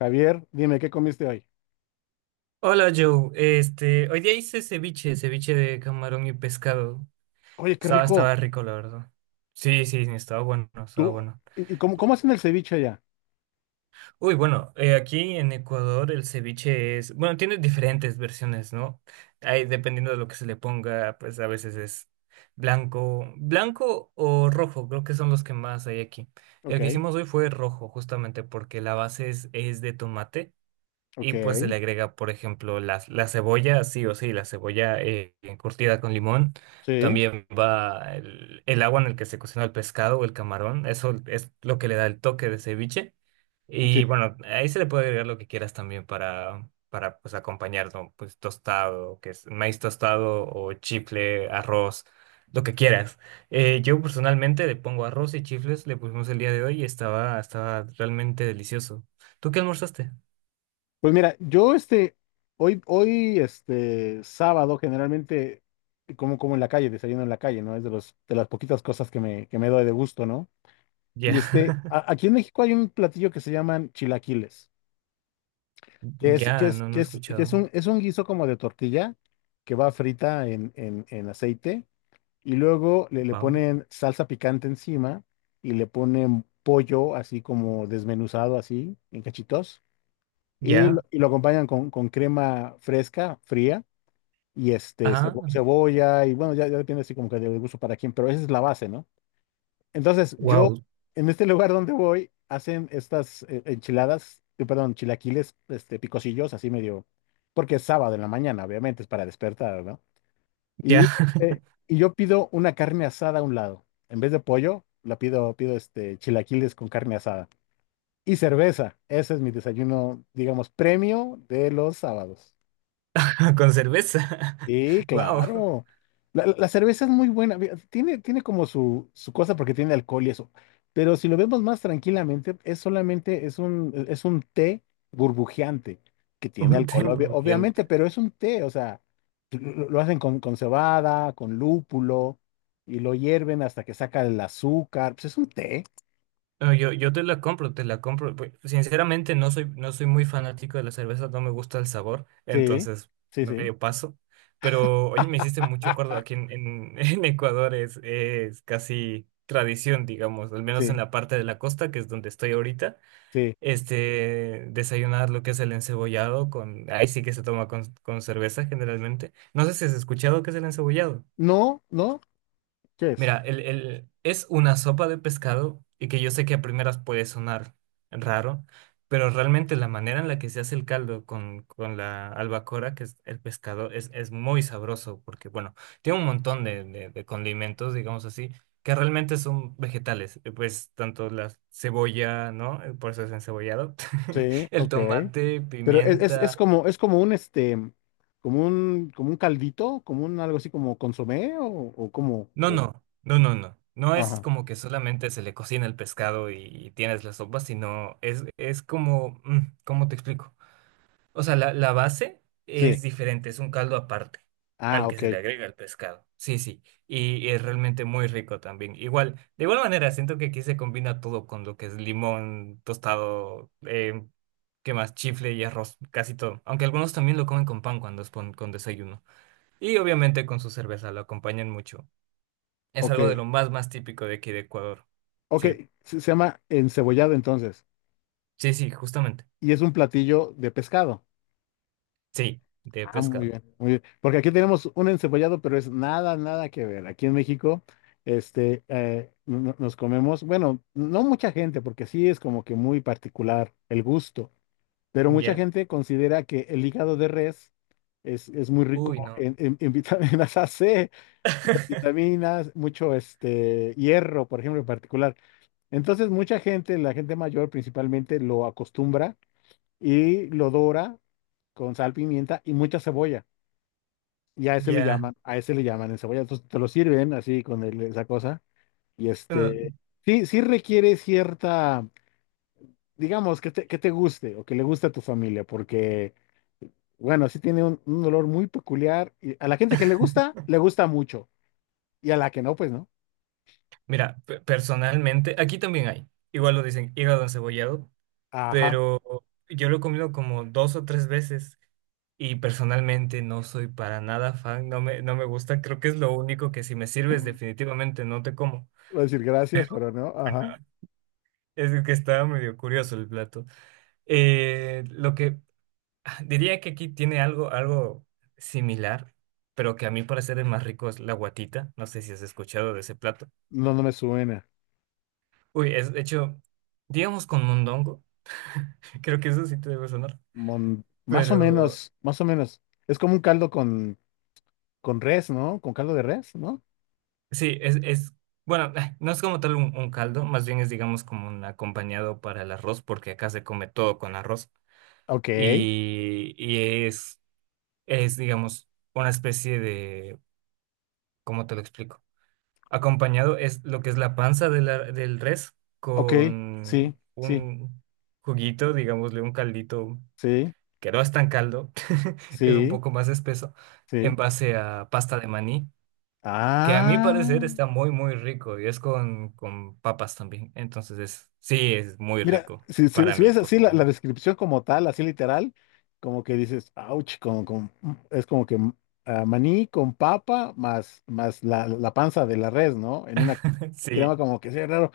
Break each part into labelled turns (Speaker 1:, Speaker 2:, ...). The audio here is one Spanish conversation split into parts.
Speaker 1: Javier, dime, ¿qué comiste hoy?
Speaker 2: Hola Joe, hoy día hice ceviche, ceviche de camarón y pescado.
Speaker 1: Oye, qué
Speaker 2: Estaba,
Speaker 1: rico.
Speaker 2: estaba rico, la verdad. Sí, sí, sí, estaba bueno, estaba
Speaker 1: ¿Tú?
Speaker 2: bueno.
Speaker 1: ¿Y cómo hacen el ceviche allá?
Speaker 2: Uy, bueno, aquí en Ecuador el ceviche es, bueno, tiene diferentes versiones, ¿no? Ahí, dependiendo de lo que se le ponga, pues a veces es blanco o rojo, creo que son los que más hay aquí.
Speaker 1: Ok,
Speaker 2: El que hicimos hoy fue rojo, justamente porque la base es de tomate.
Speaker 1: ok,
Speaker 2: Y pues se le agrega, por ejemplo, la cebolla, sí o sí, la cebolla curtida con limón.
Speaker 1: sí,
Speaker 2: También va el agua en el que se cocina el pescado o el camarón. Eso es lo que le da el toque de ceviche.
Speaker 1: sí.
Speaker 2: Y bueno, ahí se le puede agregar lo que quieras también para pues, acompañar, ¿no? Pues tostado, que es maíz tostado o chifle, arroz, lo que quieras. Yo personalmente le pongo arroz y chifles, le pusimos el día de hoy y estaba realmente delicioso. ¿Tú qué almorzaste?
Speaker 1: Pues mira, yo este, hoy, este, sábado, generalmente, como en la calle, desayuno en la calle, ¿no? Es de las poquitas cosas que me doy de gusto, ¿no?
Speaker 2: Ya.
Speaker 1: Y este, aquí en México hay un platillo que se llaman chilaquiles, que es, que
Speaker 2: Ya,
Speaker 1: es,
Speaker 2: no, no
Speaker 1: que
Speaker 2: he
Speaker 1: es, que es
Speaker 2: escuchado.
Speaker 1: un guiso como de tortilla que va frita en aceite. Y luego le
Speaker 2: Wow.
Speaker 1: ponen salsa picante encima y le ponen pollo así como desmenuzado así en cachitos y lo,
Speaker 2: Ya,
Speaker 1: y lo acompañan con crema fresca, fría y este
Speaker 2: ah,
Speaker 1: cebolla y bueno, ya, ya depende así como que del gusto para quién, pero esa es la base, ¿no? Entonces yo
Speaker 2: wow,
Speaker 1: en este lugar donde voy hacen estas enchiladas, perdón, chilaquiles este, picosillos así medio, porque es sábado en la mañana, obviamente es para despertar, ¿no?
Speaker 2: ya.
Speaker 1: Y, eh, y yo pido una carne asada a un lado. En vez de pollo, pido este chilaquiles con carne asada. Y cerveza. Ese es mi desayuno, digamos, premio de los sábados.
Speaker 2: Con cerveza.
Speaker 1: Sí,
Speaker 2: Wow,
Speaker 1: claro. La cerveza es muy buena. Ve, tiene como su cosa porque tiene alcohol y eso. Pero si lo vemos más tranquilamente, es solamente, es un té burbujeante que
Speaker 2: un
Speaker 1: tiene alcohol,
Speaker 2: té
Speaker 1: obviamente,
Speaker 2: burbujeante.
Speaker 1: pero es un té, o sea, lo hacen con cebada, con lúpulo, y lo hierven hasta que saca el azúcar. Pues es un té.
Speaker 2: No, yo te la compro, te la compro. Pues, sinceramente, no soy muy fanático de la cerveza, no me gusta el sabor,
Speaker 1: Sí,
Speaker 2: entonces
Speaker 1: sí, sí,
Speaker 2: medio paso. Pero hoy me hiciste mucho acuerdo, aquí en Ecuador es casi tradición, digamos, al menos en
Speaker 1: sí,
Speaker 2: la parte de la costa, que es donde estoy ahorita.
Speaker 1: sí.
Speaker 2: Desayunar lo que es el encebollado con, ahí sí que se toma con cerveza generalmente. No sé si has escuchado qué es el encebollado.
Speaker 1: No, no, ¿qué es?
Speaker 2: Mira, es una sopa de pescado y que yo sé que a primeras puede sonar raro, pero realmente la manera en la que se hace el caldo con la albacora, que es el pescado, es muy sabroso porque, bueno, tiene un montón de condimentos, digamos así, que realmente son vegetales. Pues tanto la cebolla, ¿no? Por eso es encebollado.
Speaker 1: Sí,
Speaker 2: El
Speaker 1: ok.
Speaker 2: tomate,
Speaker 1: Pero es, es, es
Speaker 2: pimienta.
Speaker 1: como, es como un este, como un caldito, como un algo así como consomé o como,
Speaker 2: No, no, no, no, no. No es
Speaker 1: ajá,
Speaker 2: como que solamente se le cocina el pescado y tienes la sopa, sino es como, ¿cómo te explico? O sea, la base
Speaker 1: sí,
Speaker 2: es diferente, es un caldo aparte al
Speaker 1: ah,
Speaker 2: que se le
Speaker 1: ok,
Speaker 2: agrega el pescado. Sí, sí, y es realmente muy rico también. Igual, de igual manera, siento que aquí se combina todo con lo que es limón, tostado, ¿qué más? Chifle y arroz, casi todo. Aunque algunos también lo comen con pan cuando es con desayuno. Y obviamente con su cerveza, lo acompañan mucho. Es
Speaker 1: ok,
Speaker 2: algo de lo más, más típico de aquí de Ecuador.
Speaker 1: ok,
Speaker 2: Sí,
Speaker 1: se llama encebollado entonces,
Speaker 2: sí, sí, justamente.
Speaker 1: y es un platillo de pescado.
Speaker 2: Sí, de
Speaker 1: Ah,
Speaker 2: pescado.
Speaker 1: muy bien, porque aquí tenemos un encebollado, pero es nada, nada que ver. Aquí en México, este, nos comemos, bueno, no mucha gente, porque sí es como que muy particular el gusto. Pero mucha
Speaker 2: Ya.
Speaker 1: gente considera que el hígado de res es muy rico
Speaker 2: Uy, no.
Speaker 1: en vitaminas AC, vitaminas, mucho este, hierro, por ejemplo, en particular. Entonces, mucha gente, la gente mayor principalmente, lo acostumbra y lo dora con sal, pimienta y mucha cebolla. Y a ese le
Speaker 2: Ya.
Speaker 1: llaman, a ese le llaman en cebolla. Entonces, te lo sirven así con esa cosa. Y
Speaker 2: Bueno,
Speaker 1: este, sí, sí requiere cierta, digamos, que te guste o que le guste a tu familia, porque... Bueno, sí tiene un olor muy peculiar. Y a la gente que le gusta mucho. Y a la que no, pues no.
Speaker 2: mira, personalmente, aquí también hay. Igual lo dicen hígado encebollado,
Speaker 1: Ajá.
Speaker 2: pero yo lo he comido como dos o tres veces y personalmente no soy para nada fan, no me gusta. Creo que es lo único que si me sirves definitivamente no te como.
Speaker 1: Voy a decir gracias, pero no. Ajá.
Speaker 2: Bueno, es que está medio curioso el plato. Lo que diría que aquí tiene algo, algo similar, pero que a mi parecer el más rico es la guatita. No sé si has escuchado de ese plato.
Speaker 1: No, no me suena.
Speaker 2: Uy, es de hecho, digamos con mondongo. Creo que eso sí te debe sonar.
Speaker 1: Más o
Speaker 2: Pero
Speaker 1: menos, más o menos. Es como un caldo con res, ¿no? Con caldo de res, ¿no?
Speaker 2: sí, es bueno, no es como tal un caldo, más bien es digamos como un acompañado para el arroz, porque acá se come todo con arroz.
Speaker 1: Ok,
Speaker 2: Y es, digamos, una especie de, ¿cómo te lo explico? Acompañado es lo que es la panza de del res
Speaker 1: ok. Sí,
Speaker 2: con
Speaker 1: sí,
Speaker 2: un juguito, digámosle un caldito,
Speaker 1: sí,
Speaker 2: que no es tan caldo, es un
Speaker 1: sí,
Speaker 2: poco más espeso,
Speaker 1: sí.
Speaker 2: en base a pasta de maní, que a mi
Speaker 1: Ah.
Speaker 2: parecer está muy, muy rico y es con papas también. Entonces es, sí, es muy
Speaker 1: Mira,
Speaker 2: rico,
Speaker 1: si, si-
Speaker 2: para
Speaker 1: si
Speaker 2: mí
Speaker 1: ves
Speaker 2: por
Speaker 1: así
Speaker 2: lo
Speaker 1: la
Speaker 2: menos.
Speaker 1: descripción como tal, así literal, como que dices, ouch, es como que ah, maní con papa más la panza de la res, ¿no? En una
Speaker 2: Sí,
Speaker 1: crema como que sea raro.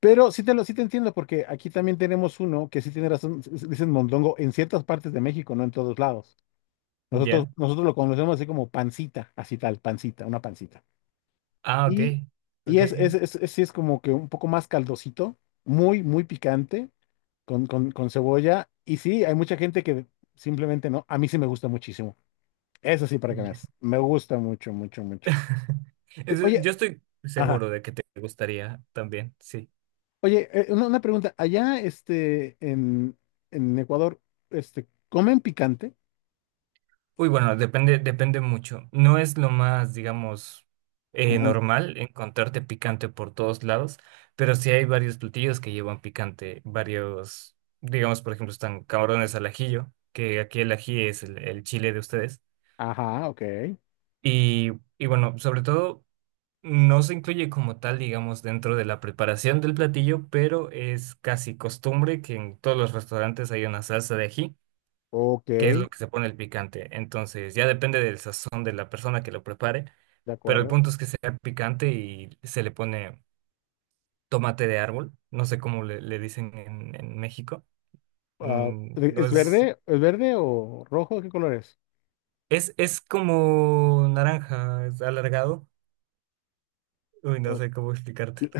Speaker 1: Pero sí te entiendo, porque aquí también tenemos uno que sí tiene razón, dicen mondongo en ciertas partes de México, no en todos lados. Nosotros,
Speaker 2: ya.
Speaker 1: nosotros lo conocemos así como pancita, así tal, pancita, una pancita.
Speaker 2: Ah, ok.
Speaker 1: Y, y
Speaker 2: Ok, ok.
Speaker 1: sí es como que un poco más caldosito, muy, muy picante con cebolla. Y sí, hay mucha gente que simplemente no. A mí sí me gusta muchísimo. Eso sí, para que
Speaker 2: Ya.
Speaker 1: veas. Me gusta mucho, mucho, mucho. Sí,
Speaker 2: Yo
Speaker 1: oye,
Speaker 2: estoy
Speaker 1: ajá.
Speaker 2: seguro de que te gustaría también, sí.
Speaker 1: Oye, una pregunta. Allá, este, en Ecuador, este, ¿comen picante?
Speaker 2: Uy, bueno, depende, depende mucho. No es lo más, digamos,
Speaker 1: Común.
Speaker 2: normal encontrarte picante por todos lados, pero sí hay varios platillos que llevan picante, varios, digamos, por ejemplo, están camarones al ajillo, que aquí el ají es el chile de ustedes.
Speaker 1: Ajá, ok.
Speaker 2: Y, y bueno, sobre todo, no se incluye como tal, digamos, dentro de la preparación del platillo, pero es casi costumbre que en todos los restaurantes hay una salsa de ají
Speaker 1: Ok,
Speaker 2: qué es lo
Speaker 1: de
Speaker 2: que se pone el picante. Entonces, ya depende del sazón de la persona que lo prepare, pero el
Speaker 1: acuerdo.
Speaker 2: punto es que sea picante y se le pone tomate de árbol, no sé cómo le dicen en México.
Speaker 1: Ah,
Speaker 2: No
Speaker 1: ¿es
Speaker 2: es,
Speaker 1: verde? ¿Es verde o rojo? ¿Qué color es?
Speaker 2: es, es como naranja, es alargado. Uy, no
Speaker 1: Oh,
Speaker 2: sé cómo explicártelo.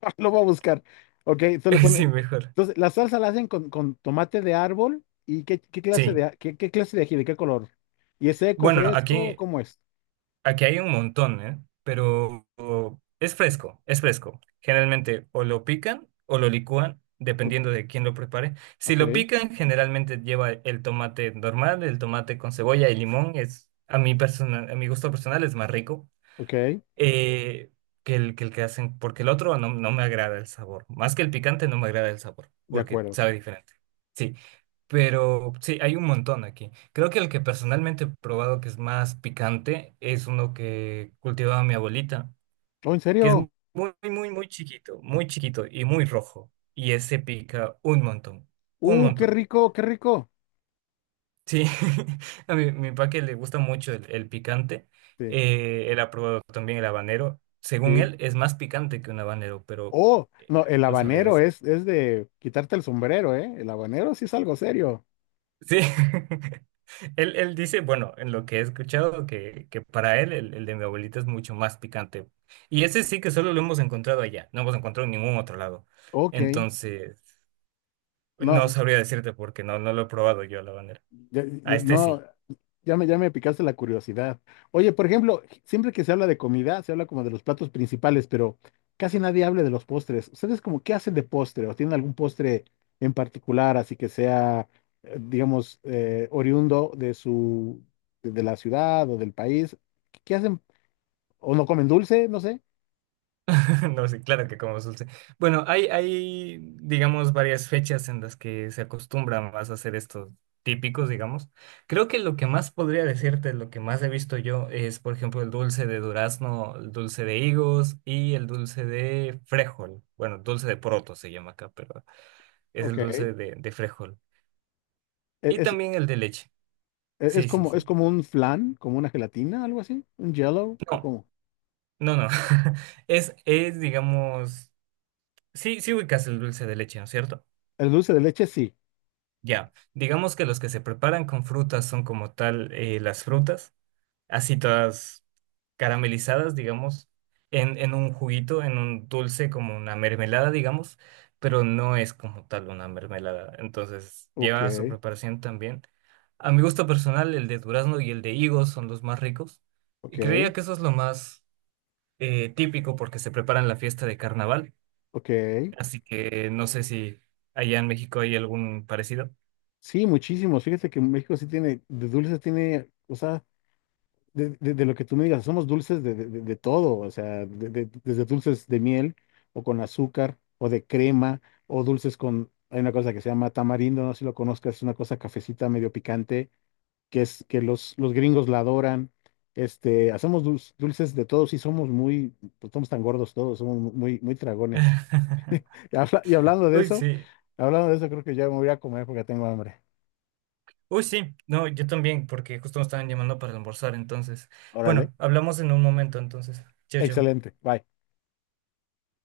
Speaker 1: lo voy a buscar. Ok, entonces le pones.
Speaker 2: Sí, mejor.
Speaker 1: Entonces, la salsa la hacen con tomate de árbol y
Speaker 2: Sí.
Speaker 1: qué clase de ají, de qué color. ¿Y es seco,
Speaker 2: Bueno,
Speaker 1: fresco?
Speaker 2: aquí
Speaker 1: ¿Cómo es?
Speaker 2: Aquí hay un montón, ¿eh? Pero es fresco, es fresco. Generalmente o lo pican o lo licúan,
Speaker 1: O-
Speaker 2: dependiendo de quién lo prepare. Si
Speaker 1: Ok,
Speaker 2: lo pican, generalmente lleva el tomate normal, el tomate con cebolla y limón. Es, a mi a mi gusto personal es más rico
Speaker 1: ok,
Speaker 2: eh, que el que hacen, porque el otro no me agrada el sabor. Más que el picante, no me agrada el sabor,
Speaker 1: de
Speaker 2: porque
Speaker 1: acuerdo.
Speaker 2: sabe diferente. Sí, pero sí, hay un montón aquí. Creo que el que personalmente he probado que es más picante es uno que cultivaba mi abuelita,
Speaker 1: Oh, ¿en
Speaker 2: que es
Speaker 1: serio?
Speaker 2: muy, muy, muy chiquito y muy rojo. Y ese pica un montón, un
Speaker 1: Qué
Speaker 2: montón.
Speaker 1: rico, qué rico.
Speaker 2: Sí, a mi papá que le gusta mucho el picante,
Speaker 1: Sí,
Speaker 2: él ha probado también el habanero. Según
Speaker 1: sí.
Speaker 2: él, es más picante que un habanero, pero
Speaker 1: Oh,
Speaker 2: eh,
Speaker 1: no, el
Speaker 2: no sabría
Speaker 1: habanero
Speaker 2: decir.
Speaker 1: es de quitarte el sombrero, ¿eh? El habanero sí es algo serio.
Speaker 2: Sí, él dice, bueno, en lo que he escuchado, que para él el de mi abuelita es mucho más picante. Y ese sí que solo lo hemos encontrado allá, no hemos encontrado en ningún otro lado.
Speaker 1: Ok.
Speaker 2: Entonces, no
Speaker 1: No,
Speaker 2: sabría decirte porque no lo he probado yo el habanero. A este
Speaker 1: No,
Speaker 2: sí.
Speaker 1: ya me picaste la curiosidad. Oye, por ejemplo, siempre que se habla de comida, se habla como de los platos principales, pero casi nadie habla de los postres. ¿Ustedes como qué hacen de postre o tienen algún postre en particular, así que sea, digamos, oriundo de la ciudad o del país? ¿Qué hacen? ¿O no comen dulce? No sé.
Speaker 2: No, sí, claro que como dulce. Bueno, hay, digamos, varias fechas en las que se acostumbra más a hacer estos típicos, digamos. Creo que lo que más podría decirte, lo que más he visto yo, es, por ejemplo, el dulce de durazno, el dulce de higos y el dulce de frijol. Bueno, dulce de poroto se llama acá, pero es
Speaker 1: Ok.
Speaker 2: el dulce de frijol. Y
Speaker 1: Es,
Speaker 2: también el de leche.
Speaker 1: e- es
Speaker 2: Sí, sí,
Speaker 1: como, es
Speaker 2: sí.
Speaker 1: como un flan, como una gelatina, algo así, un jello o
Speaker 2: No,
Speaker 1: como.
Speaker 2: no, no. Es, digamos, sí, sí ubicas el dulce de leche, ¿no es cierto?
Speaker 1: El dulce de leche, sí.
Speaker 2: Ya, digamos que los que se preparan con frutas son como tal las frutas, así todas caramelizadas, digamos, en un juguito, en un dulce, como una mermelada, digamos, pero no es como tal una mermelada. Entonces,
Speaker 1: Ok,
Speaker 2: lleva su preparación también. A mi gusto personal, el de durazno y el de higo son los más ricos. Y
Speaker 1: ok,
Speaker 2: creía que eso es lo más típico porque se prepara en la fiesta de carnaval.
Speaker 1: ok.
Speaker 2: Así que no sé si allá en México hay algún parecido.
Speaker 1: Sí, muchísimos. Fíjate que México sí tiene, de dulces tiene, o sea, de lo que tú me digas, somos dulces de todo, o sea, desde dulces de miel o con azúcar o de crema o dulces con, hay una cosa que se llama tamarindo, no sé si lo conozcas, es una cosa cafecita medio picante que es que los gringos la adoran. Este, hacemos dulces, dulces de todos y somos muy, pues, somos tan gordos todos, somos muy, muy tragones. Y hablando de
Speaker 2: Uy,
Speaker 1: eso,
Speaker 2: sí.
Speaker 1: hablando de eso, creo que ya me voy a comer porque tengo hambre.
Speaker 2: Uy, sí. No, yo también, porque justo me estaban llamando para almorzar, entonces.
Speaker 1: Órale.
Speaker 2: Bueno, hablamos en un momento, entonces. Chao, chao.
Speaker 1: Excelente. Bye.